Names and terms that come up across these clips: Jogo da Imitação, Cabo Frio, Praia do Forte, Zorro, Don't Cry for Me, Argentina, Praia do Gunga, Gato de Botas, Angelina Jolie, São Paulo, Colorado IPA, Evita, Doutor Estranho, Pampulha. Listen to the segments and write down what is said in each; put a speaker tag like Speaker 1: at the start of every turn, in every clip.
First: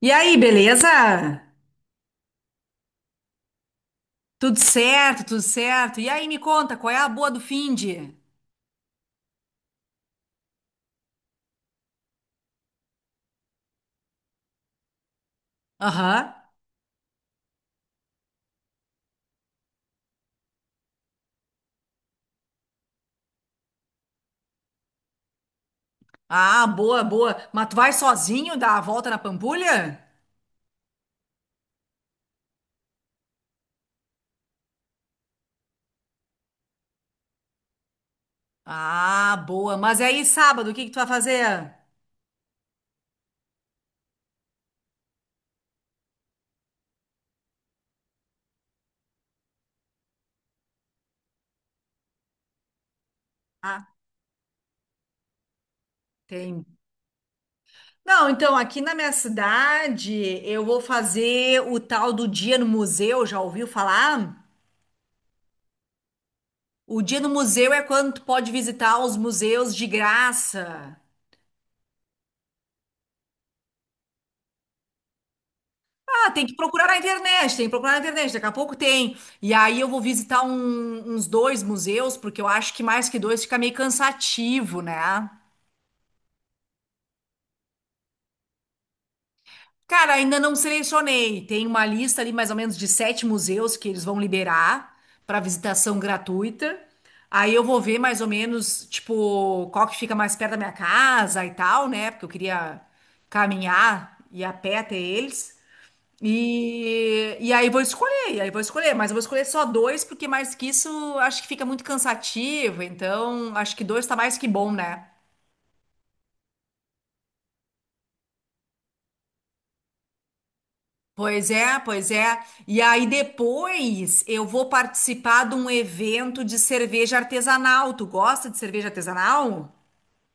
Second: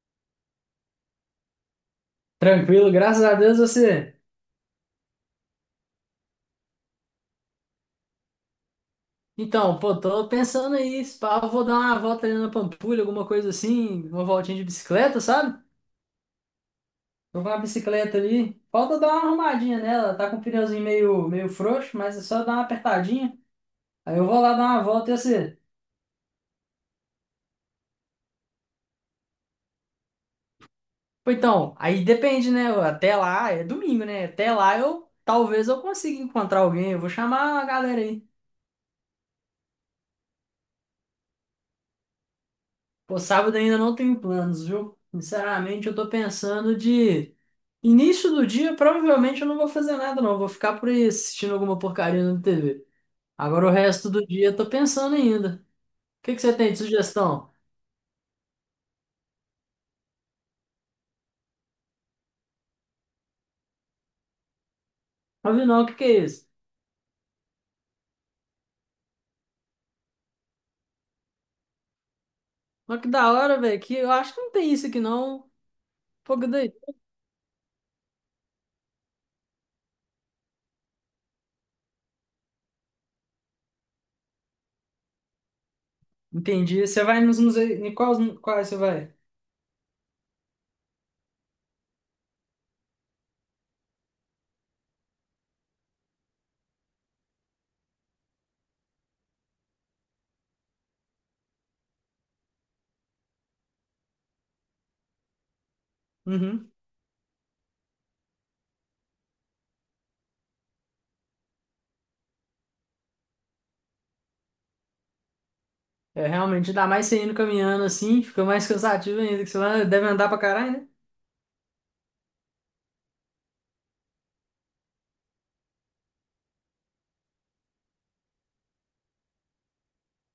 Speaker 1: E aí, beleza?
Speaker 2: Tranquilo, graças a Deus. Você.
Speaker 1: Tudo certo, tudo certo. E aí, me conta, qual é a boa do finde?
Speaker 2: Pô, tô pensando aí, se pá, eu vou dar uma volta ali na Pampulha, alguma coisa assim, uma voltinha de bicicleta, sabe?
Speaker 1: Aham.
Speaker 2: Tô com uma bicicleta ali. Falta dar uma arrumadinha nela, tá com o pneuzinho meio frouxo, mas é só dar uma apertadinha. Aí eu vou lá dar uma volta. E você.
Speaker 1: Ah, boa, boa. Mas tu vai sozinho dar a volta na Pampulha?
Speaker 2: Pô, então, aí depende, né? Até lá, é domingo, né? Até lá eu talvez eu consiga encontrar alguém, eu vou chamar a galera aí.
Speaker 1: Ah, boa. Mas aí, sábado, o que que tu vai fazer?
Speaker 2: Pô, sábado ainda não tenho planos, viu? Sinceramente, eu tô pensando de... Início do dia, provavelmente eu não vou fazer nada, não. Eu vou ficar por aí assistindo alguma porcaria na TV. Agora o
Speaker 1: Ah,
Speaker 2: resto do dia eu tô pensando ainda. O que que você
Speaker 1: tem.
Speaker 2: tem de sugestão?
Speaker 1: Não, então, aqui na minha cidade, eu vou fazer o tal do Dia no Museu, já ouviu falar?
Speaker 2: Não vi, não. O que que é isso?
Speaker 1: O Dia no Museu é quando tu pode visitar os museus de graça.
Speaker 2: Mas que da hora, velho, que eu acho que não tem isso aqui, não.
Speaker 1: Ah,
Speaker 2: Pô,
Speaker 1: tem
Speaker 2: que
Speaker 1: que
Speaker 2: daí?
Speaker 1: procurar na internet, tem que procurar na internet, daqui a pouco tem. E aí eu vou visitar uns dois museus, porque eu acho que mais que dois fica meio cansativo, né?
Speaker 2: Entendi. Você vai nos museus. Em quais você vai?
Speaker 1: Cara, ainda não selecionei. Tem uma lista ali mais ou menos de sete museus que eles vão liberar para visitação gratuita. Aí eu vou ver mais ou menos, tipo, qual que fica mais perto da minha casa e tal, né? Porque eu queria caminhar e ir a pé até eles.
Speaker 2: Uhum.
Speaker 1: E aí vou escolher, e aí vou escolher, mas eu vou escolher só dois, porque mais que isso acho que fica muito cansativo, então acho que dois tá mais que bom, né?
Speaker 2: É, realmente, ainda mais você indo caminhando assim, fica mais cansativo ainda, que você deve andar pra caralho, né?
Speaker 1: Pois é, pois é. E aí depois eu vou participar de um evento de cerveja artesanal. Tu gosta de cerveja artesanal?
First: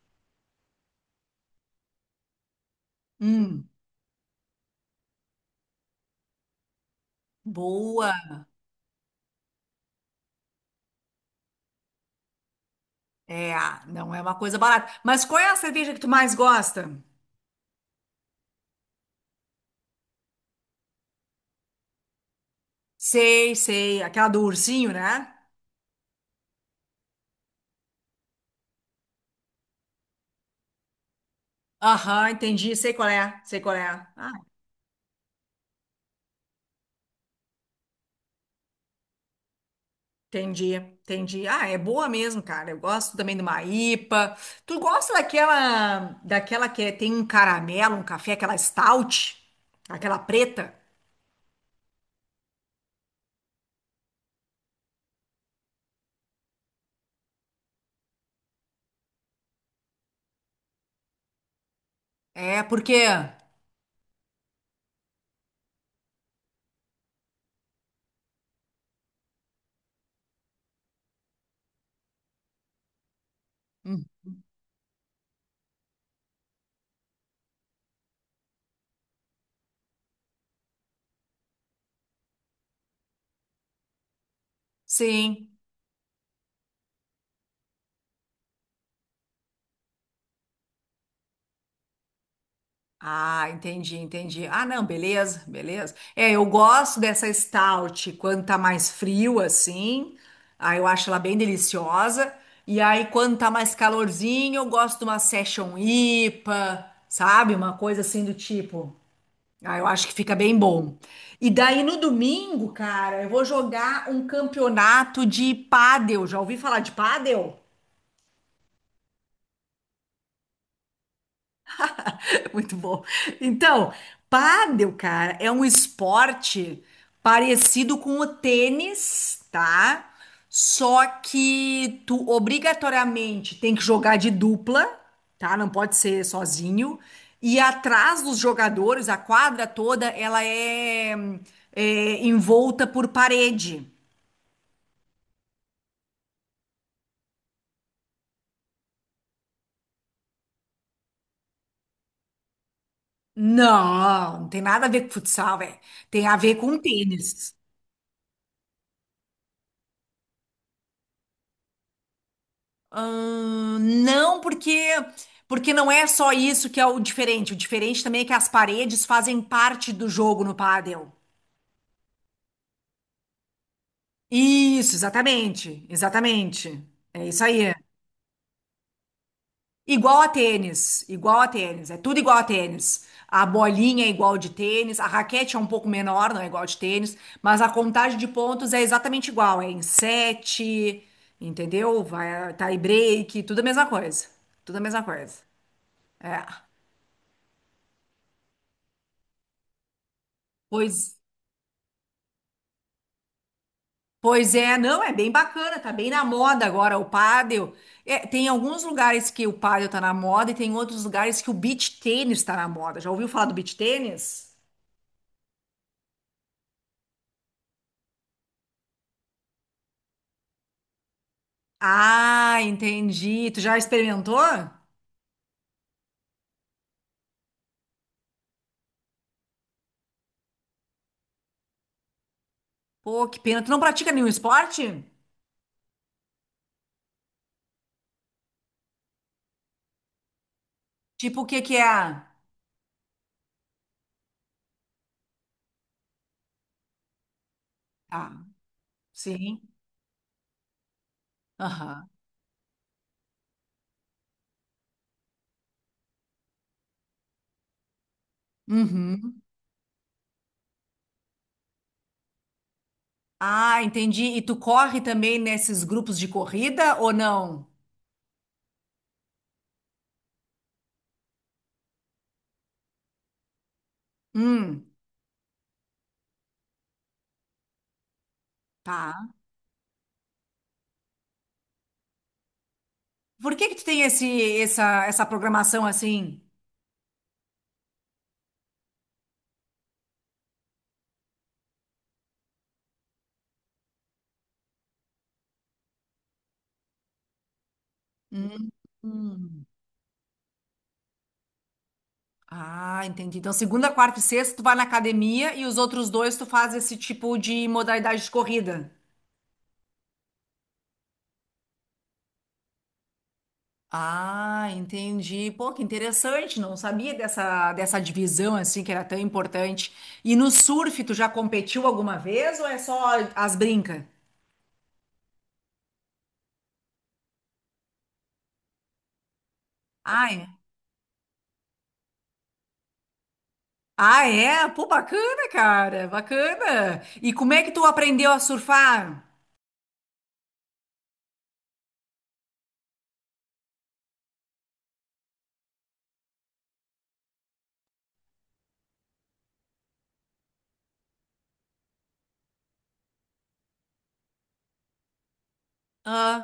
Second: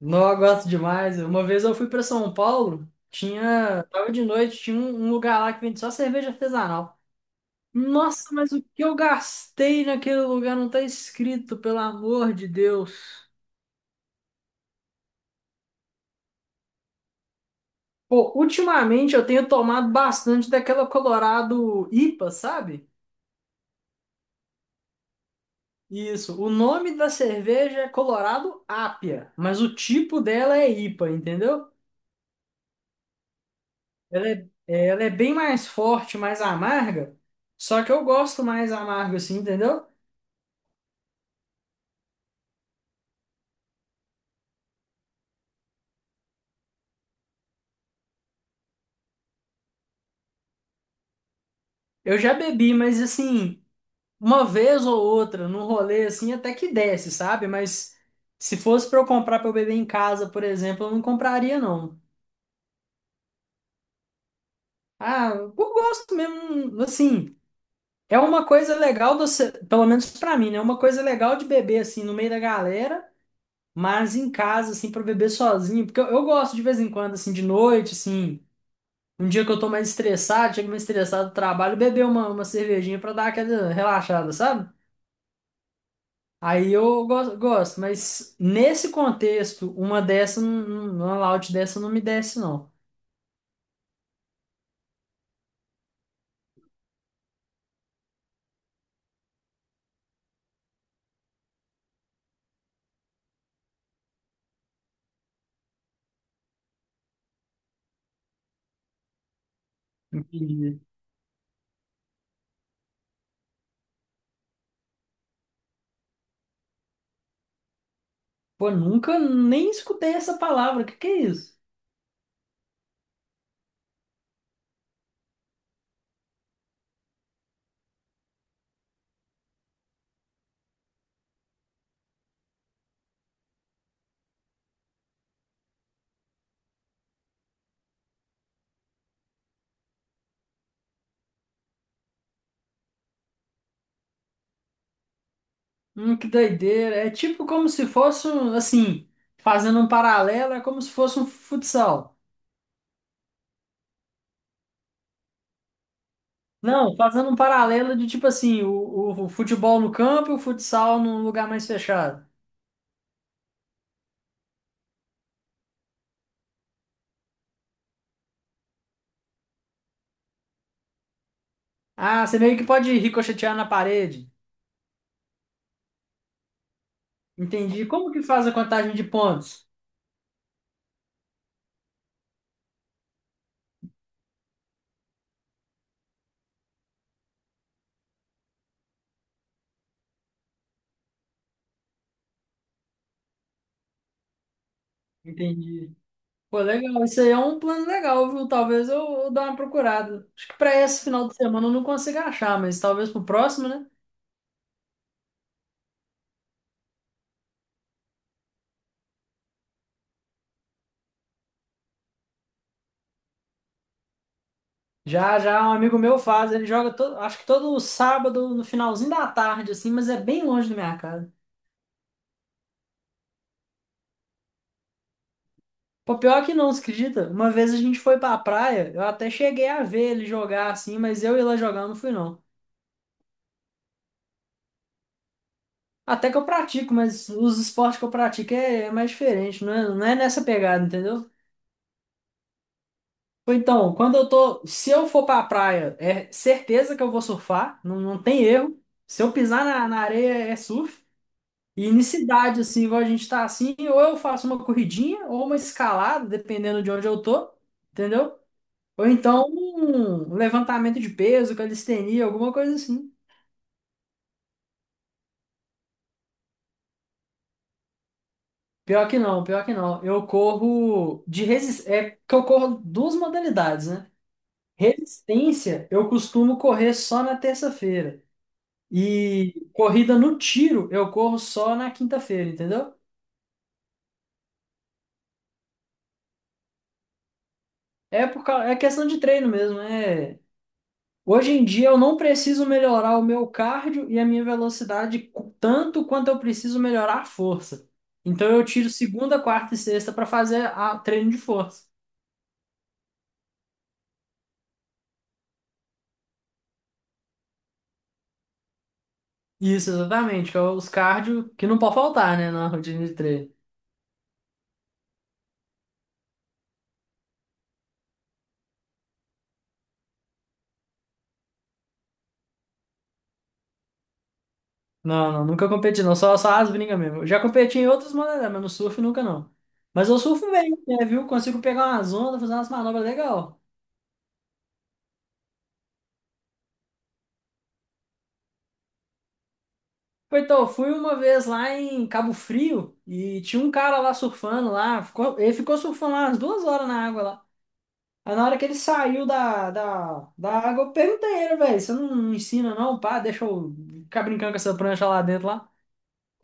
Speaker 2: Não, eu gosto demais. Uma vez eu fui pra São Paulo,
Speaker 1: Hum,
Speaker 2: tinha. Tava de noite, tinha um lugar lá que vende só cerveja artesanal. Nossa,
Speaker 1: boa.
Speaker 2: mas o que eu gastei naquele lugar não tá escrito, pelo amor de Deus.
Speaker 1: É, não é uma coisa barata. Mas qual é a cerveja que tu mais gosta?
Speaker 2: Pô, ultimamente eu tenho tomado bastante daquela Colorado IPA, sabe?
Speaker 1: Sei, sei, aquela do ursinho, né?
Speaker 2: Isso, o nome da cerveja é Colorado Apia, mas o tipo dela é IPA, entendeu?
Speaker 1: Aham, entendi, sei qual é, sei qual é.
Speaker 2: Ela
Speaker 1: Ah,
Speaker 2: é, é, ela é bem mais forte, mais amarga, só que eu gosto mais amargo assim, entendeu?
Speaker 1: entendi, entendi. Ah, é boa mesmo, cara. Eu gosto também de uma IPA. Tu gosta daquela, daquela que tem um caramelo, um café, aquela stout, aquela preta?
Speaker 2: Eu já bebi, mas assim, uma vez ou outra, num rolê assim, até que desce, sabe? Mas se fosse pra eu comprar pra eu beber em casa, por exemplo, eu não compraria, não.
Speaker 1: É, por quê?
Speaker 2: Ah, eu gosto mesmo, assim. É uma coisa legal, pelo menos pra mim, né? É uma coisa legal de beber, assim, no meio da galera,
Speaker 1: Hum.
Speaker 2: mas em casa, assim, pra beber sozinho. Porque eu gosto de vez em quando, assim, de noite, assim. Um dia que eu tô mais estressado, chego mais estressado do trabalho, beber uma cervejinha pra dar aquela relaxada, sabe?
Speaker 1: Sim.
Speaker 2: Aí eu gosto, mas nesse contexto, uma dessa, uma loud dessa não me desce, não.
Speaker 1: Ah, entendi, entendi. Ah, não, beleza, beleza. É, eu gosto dessa stout quando tá mais frio assim. Aí eu acho ela bem deliciosa. E aí quando tá mais calorzinho, eu gosto de uma session IPA, sabe? Uma coisa assim do tipo. Ah, eu acho que fica bem
Speaker 2: Entendi.
Speaker 1: bom. E daí no domingo, cara, eu vou jogar um campeonato de pádel. Já ouvi falar de pádel?
Speaker 2: Pô, nunca nem escutei essa palavra. O que que é isso?
Speaker 1: Muito bom. Então, pádel, cara, é um esporte parecido com o tênis, tá? Só que tu obrigatoriamente tem que jogar de dupla, tá? Não pode ser sozinho. E atrás dos jogadores, a quadra toda, é envolta por parede.
Speaker 2: Que doideira. É tipo como se fosse um, assim, fazendo um paralelo, é como se fosse um futsal.
Speaker 1: Não, não tem nada a ver com futsal, velho. Tem a ver com
Speaker 2: Não, fazendo um
Speaker 1: tênis.
Speaker 2: paralelo de tipo assim, o futebol no campo e o futsal num lugar mais fechado.
Speaker 1: Não, porque não é só isso que é o diferente. O diferente também é que as paredes fazem parte do jogo no pádel.
Speaker 2: Ah, você meio que pode ricochetear na parede.
Speaker 1: Isso, exatamente. Exatamente. É isso aí.
Speaker 2: Entendi. Como que faz a contagem de pontos?
Speaker 1: Igual a tênis, é tudo igual a tênis. A bolinha é igual de tênis, a raquete é um pouco menor, não é igual de tênis, mas a contagem de pontos é exatamente igual, é em sete, entendeu? Vai tie break, tudo a mesma coisa. Tudo a mesma coisa.
Speaker 2: Entendi.
Speaker 1: É.
Speaker 2: Pô, legal. Isso aí é um plano legal, viu? Eu dê uma procurada. Acho que para esse
Speaker 1: Pois,
Speaker 2: final de semana eu não consigo achar, mas talvez pro próximo, né?
Speaker 1: pois é, não, é bem bacana, tá bem na moda agora o pádel. É, tem alguns lugares que o pádel tá na moda e tem outros lugares que o beach tênis tá na moda. Já ouviu falar do beach tênis?
Speaker 2: Já, um amigo meu faz, ele joga todo, acho que todo sábado no finalzinho da tarde, assim, mas é bem longe da minha casa.
Speaker 1: Ah, entendi. Tu já experimentou?
Speaker 2: Pô, pior que não, você acredita? Uma vez a gente foi pra praia, eu até cheguei a ver ele jogar assim, mas eu ir lá jogar não fui, não.
Speaker 1: Pô, que pena. Tu não pratica nenhum esporte?
Speaker 2: Até que eu pratico, mas os esportes que eu pratico é mais diferente, não é nessa pegada, entendeu?
Speaker 1: Tipo, o que que é?
Speaker 2: Ou Então, quando eu tô, se eu for pra praia, é certeza que eu vou surfar, não, não tem
Speaker 1: Ah,
Speaker 2: erro. Se eu
Speaker 1: sim.
Speaker 2: pisar na areia, é surf. E em
Speaker 1: Aham.
Speaker 2: cidade, assim, igual a gente tá assim, ou eu faço uma corridinha ou uma escalada, dependendo de onde eu tô, entendeu? Ou
Speaker 1: Uhum.
Speaker 2: então um levantamento de peso, calistenia, alguma coisa assim.
Speaker 1: Ah, entendi. E tu corre também nesses grupos de corrida ou não?
Speaker 2: Pior que não. Eu corro de resistência, é que eu corro duas modalidades, né?
Speaker 1: Hum,
Speaker 2: Resistência, eu costumo correr só na terça-feira.
Speaker 1: tá.
Speaker 2: E corrida no tiro eu corro só na quinta-feira, entendeu?
Speaker 1: Por que que tu tem essa programação assim?
Speaker 2: É questão de treino mesmo. É... Hoje em dia eu não preciso melhorar o meu cardio e a minha velocidade tanto quanto eu preciso melhorar a força. Então eu
Speaker 1: Hum.
Speaker 2: tiro segunda,
Speaker 1: Hum.
Speaker 2: quarta e sexta para fazer a treino de força.
Speaker 1: Ah, entendi. Então, segunda, quarta e sexta, tu vai na academia e os outros dois tu faz esse tipo de modalidade de corrida.
Speaker 2: Isso, exatamente, que é os cardio que não pode faltar, né, na rotina de treino.
Speaker 1: Ah, entendi. Pô, que interessante. Não sabia dessa divisão assim que era tão importante. E no surf, tu já competiu alguma vez ou é só as brincas?
Speaker 2: Não, nunca competi, não, só as brincas mesmo. Eu já competi em outras modalidades, mas no surf nunca, não. Mas eu
Speaker 1: Ah, é?
Speaker 2: surfo bem, né, viu? Consigo pegar umas ondas, fazer umas manobras legal.
Speaker 1: Ah, é? Pô, bacana, cara. Bacana. E como é que tu aprendeu a surfar?
Speaker 2: Então, eu fui uma vez lá em Cabo Frio e tinha um cara lá surfando lá, ele ficou surfando lá umas duas horas na água lá. Aí na hora que ele saiu da água, eu perguntei a ele, velho, você não ensina, não, pá, deixa eu ficar brincando com essa prancha lá dentro lá.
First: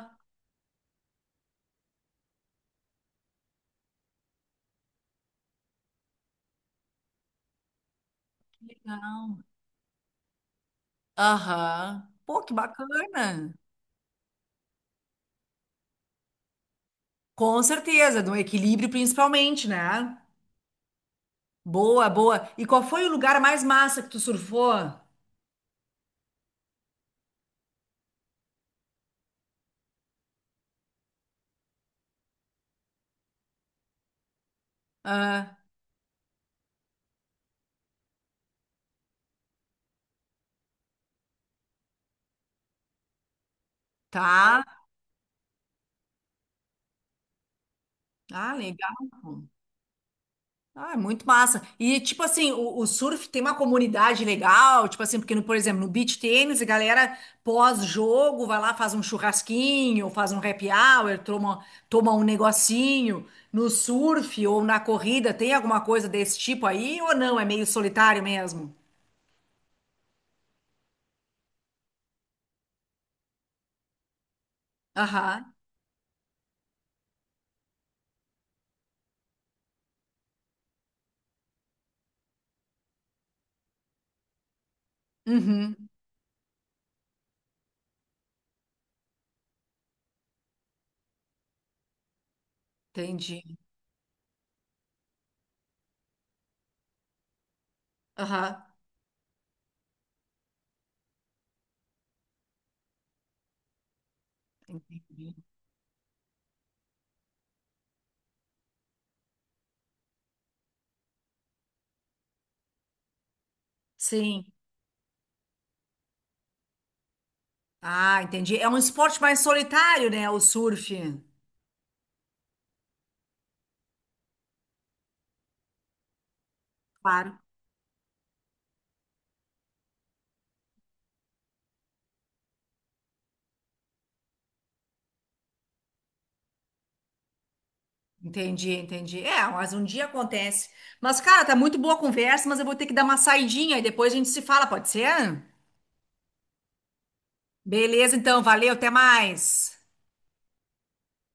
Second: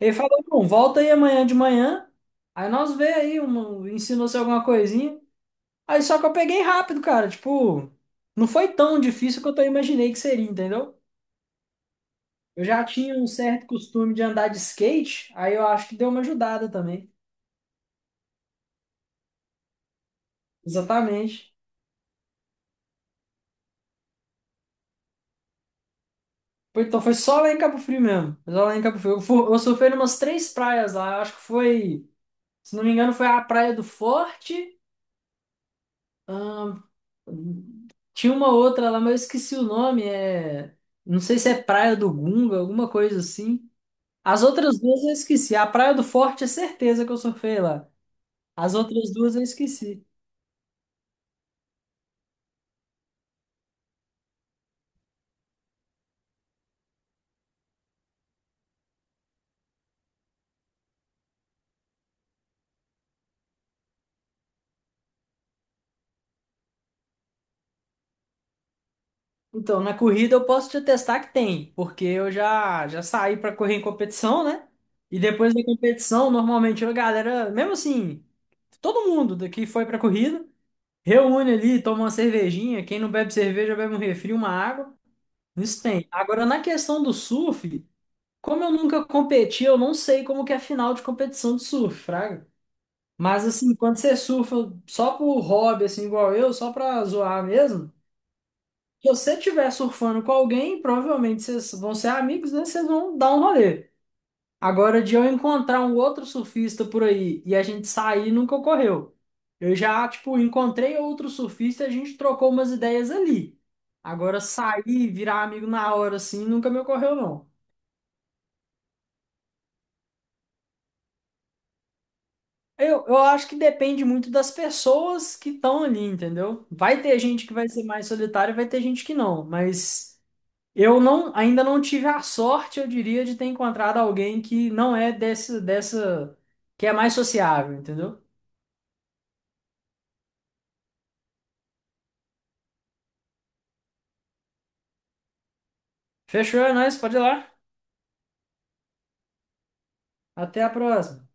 Speaker 2: Ele falou, não, volta aí amanhã de manhã, aí nós vê aí, ensinou-se alguma coisinha. Aí só que eu peguei rápido, cara. Tipo, não
Speaker 1: que
Speaker 2: foi tão difícil
Speaker 1: legal.
Speaker 2: quanto eu imaginei que seria, entendeu?
Speaker 1: Aham. Pô, que
Speaker 2: Eu já tinha um
Speaker 1: bacana.
Speaker 2: certo costume de andar de skate, aí eu acho que deu uma ajudada também.
Speaker 1: Com certeza, do equilíbrio principalmente, né?
Speaker 2: Exatamente.
Speaker 1: Boa, boa. E qual foi o lugar mais massa que tu surfou?
Speaker 2: Então foi só lá em Cabo Frio mesmo. Foi só lá em Cabo Frio. Eu surfei numas três praias lá. Eu acho que foi, se não me engano, foi a Praia do Forte.
Speaker 1: Ah,
Speaker 2: ahn, Tinha uma outra lá, mas eu esqueci o nome. É, não sei se é Praia do Gunga, alguma coisa assim. As
Speaker 1: tá.
Speaker 2: outras duas eu esqueci. A Praia do Forte é certeza que eu surfei lá.
Speaker 1: Ah,
Speaker 2: As
Speaker 1: legal.
Speaker 2: outras duas eu esqueci.
Speaker 1: Ah, é muito massa. E, tipo assim, o surf tem uma comunidade legal, tipo assim, porque, no, por exemplo, no beach tênis, a galera pós-jogo vai lá, faz um churrasquinho, faz um happy hour, toma, toma um negocinho. No surf ou na corrida, tem alguma coisa desse tipo aí ou não? É meio solitário mesmo?
Speaker 2: Então, na corrida eu posso te atestar que tem, porque eu já saí para correr em competição, né? E depois
Speaker 1: Aham.
Speaker 2: da competição, normalmente a galera, mesmo assim, todo mundo daqui foi pra corrida, reúne ali, toma uma cervejinha, quem não bebe cerveja bebe um refri, uma água.
Speaker 1: Uhum.
Speaker 2: Isso tem. Agora, na questão do surf, como eu nunca competi, eu não sei como que é a final de competição de surf, fraga.
Speaker 1: Entendi.
Speaker 2: Mas assim, quando você surfa só por hobby, assim, igual eu, só pra zoar mesmo,
Speaker 1: Aham.
Speaker 2: se você estiver surfando com alguém, provavelmente vocês vão ser amigos, né? Vocês vão dar um rolê. Agora, de eu encontrar um outro surfista por aí e a gente sair, nunca ocorreu. Eu já, tipo, encontrei outro surfista e a gente trocou umas ideias ali. Agora,
Speaker 1: Sim.
Speaker 2: sair, virar amigo na hora, assim, nunca me ocorreu, não.
Speaker 1: Ah, entendi. É um esporte mais solitário, né? O surf.
Speaker 2: Eu acho que depende muito das pessoas que estão ali, entendeu? Vai ter
Speaker 1: Claro.
Speaker 2: gente que vai ser mais solitária, vai ter gente que não, mas eu não, ainda não tive a sorte, eu diria, de ter encontrado alguém que não é desse, que é mais sociável, entendeu?
Speaker 1: Entendi, entendi. É, mas um dia acontece. Mas, cara, tá muito boa a conversa, mas eu vou ter que dar uma saidinha e depois a gente se fala, pode ser?
Speaker 2: Fechou, é nóis, pode ir lá.
Speaker 1: Beleza, então, valeu, até mais.
Speaker 2: Até a próxima.